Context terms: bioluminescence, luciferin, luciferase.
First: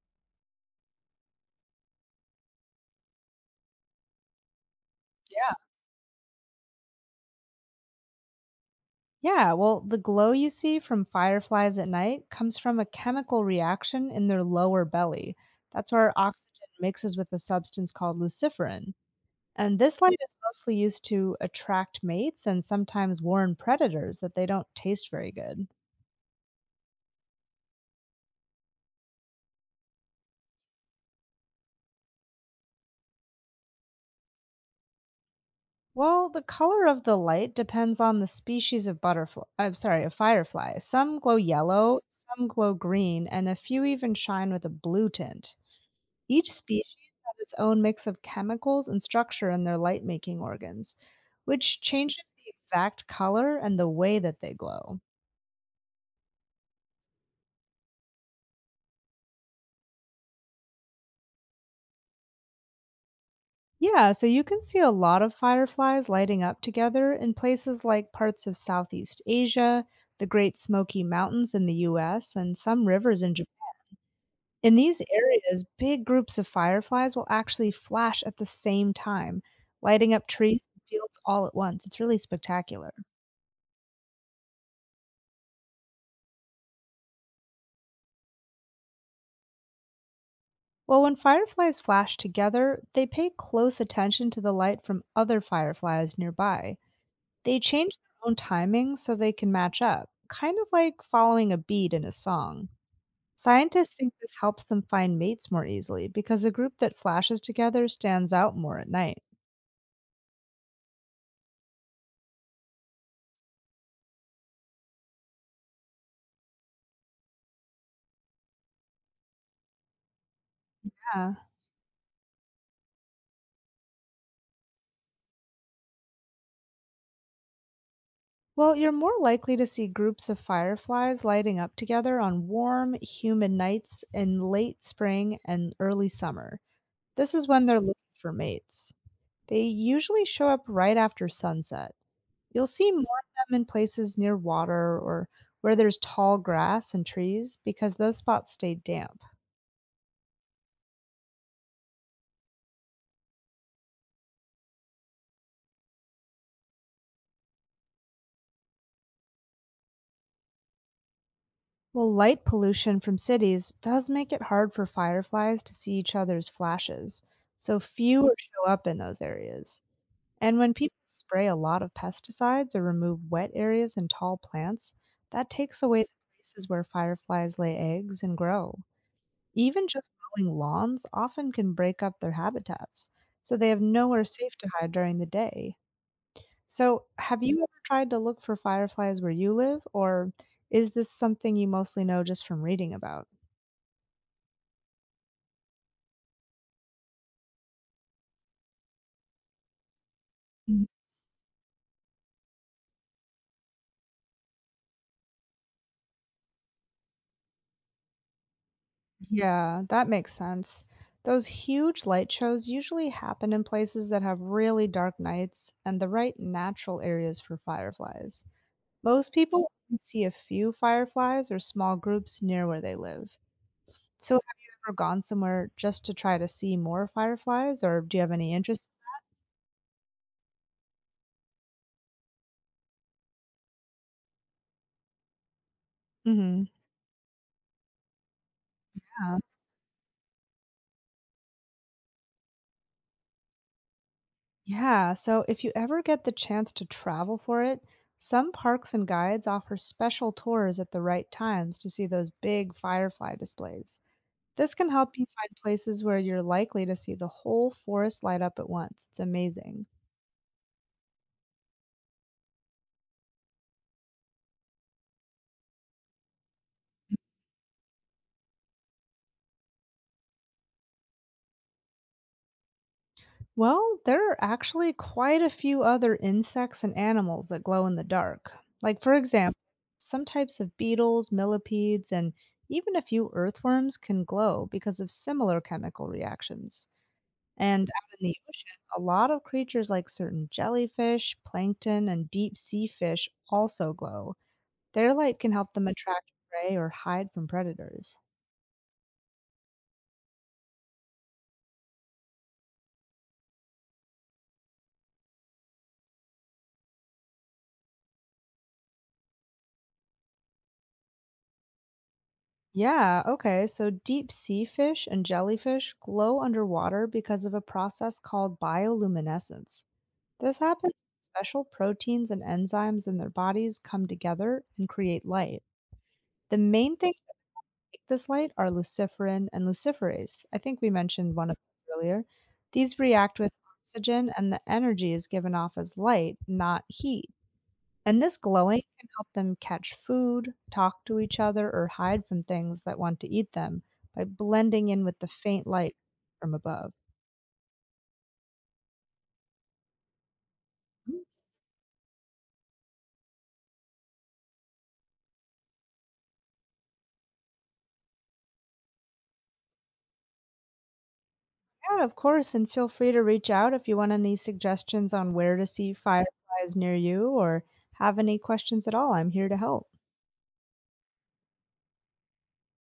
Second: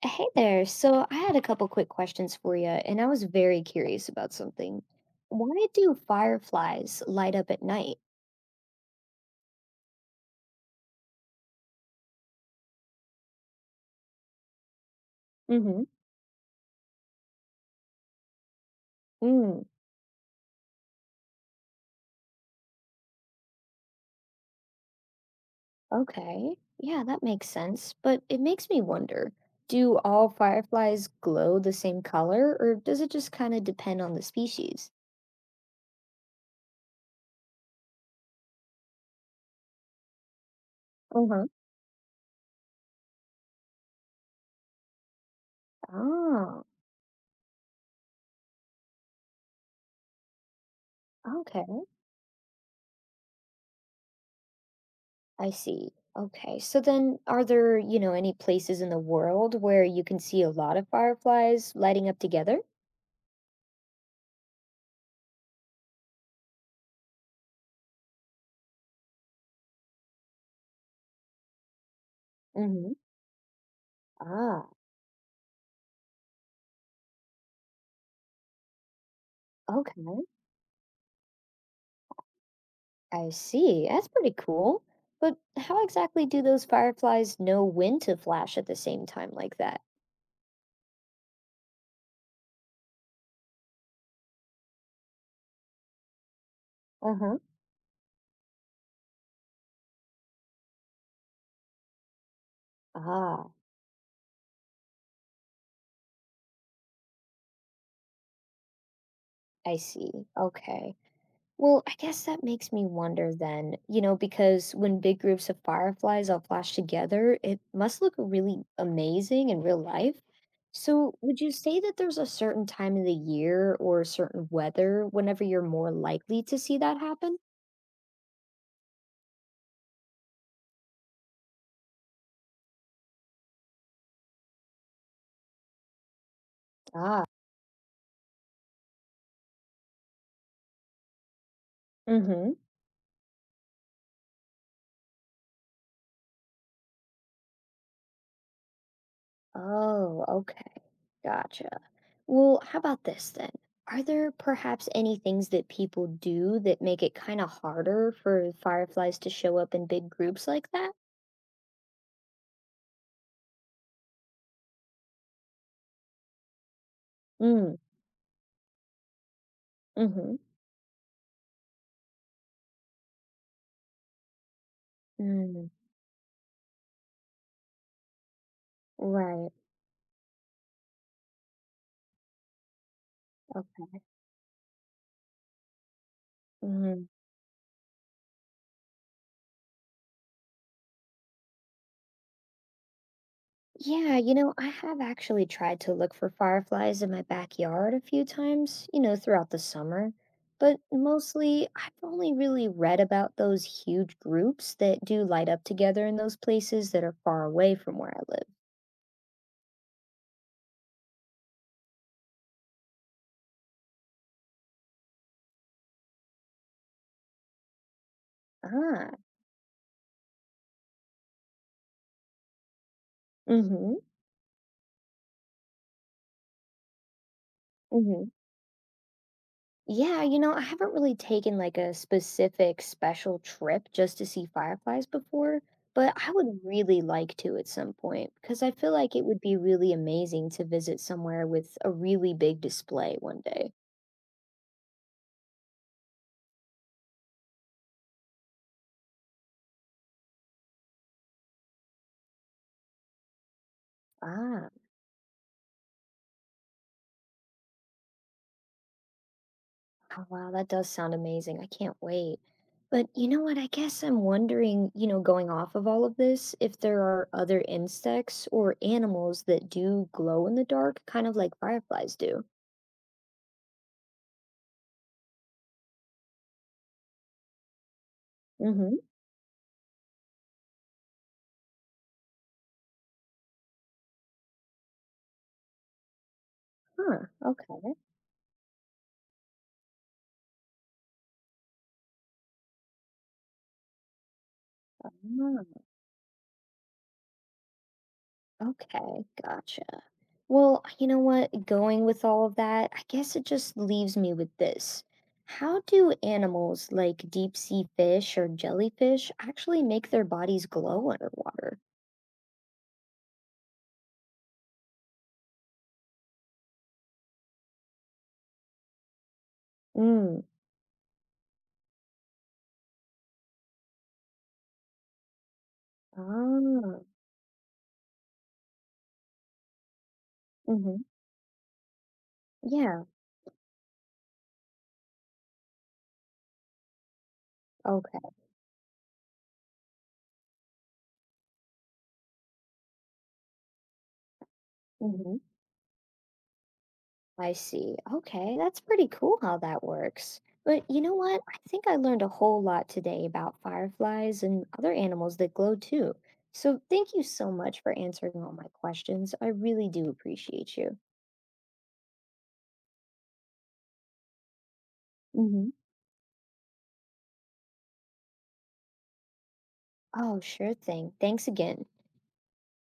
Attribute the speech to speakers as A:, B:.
A: Hey there. So I had a couple quick questions for you, and I was very curious about something.
B: Yeah.
A: Why do fireflies light up at night?
B: Yeah, well, the glow you see from fireflies at night comes from a chemical reaction in their lower belly.
A: Mm-hmm.
B: That's where oxygen mixes with a substance called luciferin.
A: Mm,
B: And this light is mostly used to attract mates and sometimes warn predators that they don't taste very good.
A: okay. Yeah, that makes sense. But it makes me wonder, do all fireflies glow the same color, or does it just kind of depend on the species?
B: Well, the color of the light depends on the species of butterfly. I'm sorry, of firefly. Some glow
A: Mm-hmm.
B: yellow, some glow green, and a few even shine with a blue tint. Each
A: Oh,
B: species has its own mix of chemicals and structure in their light making organs, which
A: okay.
B: changes the exact color and the way that they glow.
A: I see. Okay. So then, are there, you know, any places in the world where you can see a lot of fireflies lighting up together?
B: Yeah, so you can see a lot of fireflies lighting up together in places like parts of Southeast Asia, the Great Smoky Mountains in the US, and some
A: Mm-hmm.
B: rivers in Japan.
A: Ah.
B: In these areas, big groups of fireflies will actually flash at the same time,
A: Okay,
B: lighting up trees and fields all at once. It's really spectacular.
A: I see. That's pretty cool. But how exactly do those fireflies know when to flash at the same time like that?
B: Well, when fireflies flash together, they pay close attention to the light from other fireflies nearby.
A: Uh-huh.
B: They change their own timing so they can match up, kind of like following a beat in a song.
A: Ah,
B: Scientists think this helps them find mates more easily because a group that flashes together stands out more at night.
A: I see. Okay. Well, I guess that makes me wonder then, you know, because when big groups of fireflies all flash together, it must look really amazing in real life. So,
B: Yeah.
A: would you say that there's a certain time of the year or certain weather whenever you're more likely to see that happen?
B: Well, you're more likely to see groups of fireflies lighting up together on warm, humid nights in late spring and early summer.
A: Ah.
B: This is when they're looking for mates. They usually show up right after sunset.
A: Mm-hmm.
B: You'll see more of them in places near water or where there's tall grass and trees because those spots stay damp.
A: Oh, okay. Gotcha. Well, how about this then? Are there perhaps any things that people do that make it kind of harder for fireflies to show up in big groups like that?
B: Well, light pollution from cities does make it hard for fireflies to see each other's flashes,
A: Mm,
B: so fewer show up in those areas.
A: mm-hmm.
B: And when people spray a lot of pesticides or remove wet areas and tall plants, that
A: Mm,
B: takes away the places where fireflies lay eggs and grow.
A: right.
B: Even just mowing lawns often can break up their habitats, so they have
A: Okay.
B: nowhere safe to hide during the day.
A: Mm.
B: So, have you ever tried to look for fireflies where you live, or is this something you mostly know just from reading about?
A: Yeah, you know, I have actually tried to look for fireflies in my backyard a few times, you know, throughout the summer, but
B: Mm.
A: mostly I've only really read about those huge groups that do light up together in those places that are far away from where I live.
B: Yeah, that makes sense. Those huge light shows usually happen in places that have really dark nights and the right natural areas for fireflies.
A: Ah.
B: Most people only see a few fireflies or small groups near where they live.
A: Mm-hmm.
B: So, have you ever gone somewhere just to try to see more fireflies, or do you
A: Mm-hmm.
B: have any interest?
A: Yeah, you know, I haven't really taken like a specific special trip just to see fireflies before, but I would
B: Mhm.
A: really like to at some point because I feel like it
B: Yeah.
A: would be really amazing to visit somewhere with a really big display one day.
B: Yeah. So, if you ever get the chance to travel for it, some parks and guides offer special tours at the right times to see those big firefly displays.
A: Ah,
B: This can help you find places where you're likely to see the whole forest light up at once. It's amazing.
A: oh, wow, that does sound amazing. I can't wait. But you know what? I guess I'm wondering, you know, going off of all of this, if there are other insects or animals that do glow in the dark, kind of like fireflies do.
B: Well, there are actually quite a few other insects and animals that glow in the dark.
A: Mm-hmm.
B: Like, for example, some types of beetles, millipedes, and even a few earthworms can glow because of similar chemical reactions.
A: Huh.
B: And out in the ocean, a lot of creatures like certain jellyfish, plankton, and deep sea fish also glow. Their light can help
A: Okay.
B: them attract prey or hide from predators.
A: Okay, gotcha. Well, you know what? Going with all of that, I guess it just leaves me with this. How do animals like deep sea fish or jellyfish actually make their bodies glow underwater?
B: Yeah, okay. So deep sea fish and jellyfish glow underwater because of a process called bioluminescence.
A: Mm.
B: This happens when special proteins and enzymes in their bodies come together and create light. The main
A: Ah.
B: things that make this light are luciferin and luciferase. I think we
A: Mm-hmm.
B: mentioned one of those earlier. These
A: Yeah.
B: react with oxygen, and the energy is given off as light, not heat.
A: Okay.
B: And this glowing can help them catch food, talk to each other, or hide from things that want to eat them by blending in with the
A: Mm-hmm.
B: faint light from above.
A: I see. Okay, that's pretty cool how that works. But you know
B: Mm.
A: what? I think I learned a whole lot today about fireflies and other animals that glow too. So thank you so much for answering all my questions. I really do appreciate you.
B: Yeah, of course. And feel free to reach out if you want any suggestions on where to
A: Hmm.
B: see fireflies near you or have any questions at all. I'm here to help.
A: Oh, sure thing. Thanks again.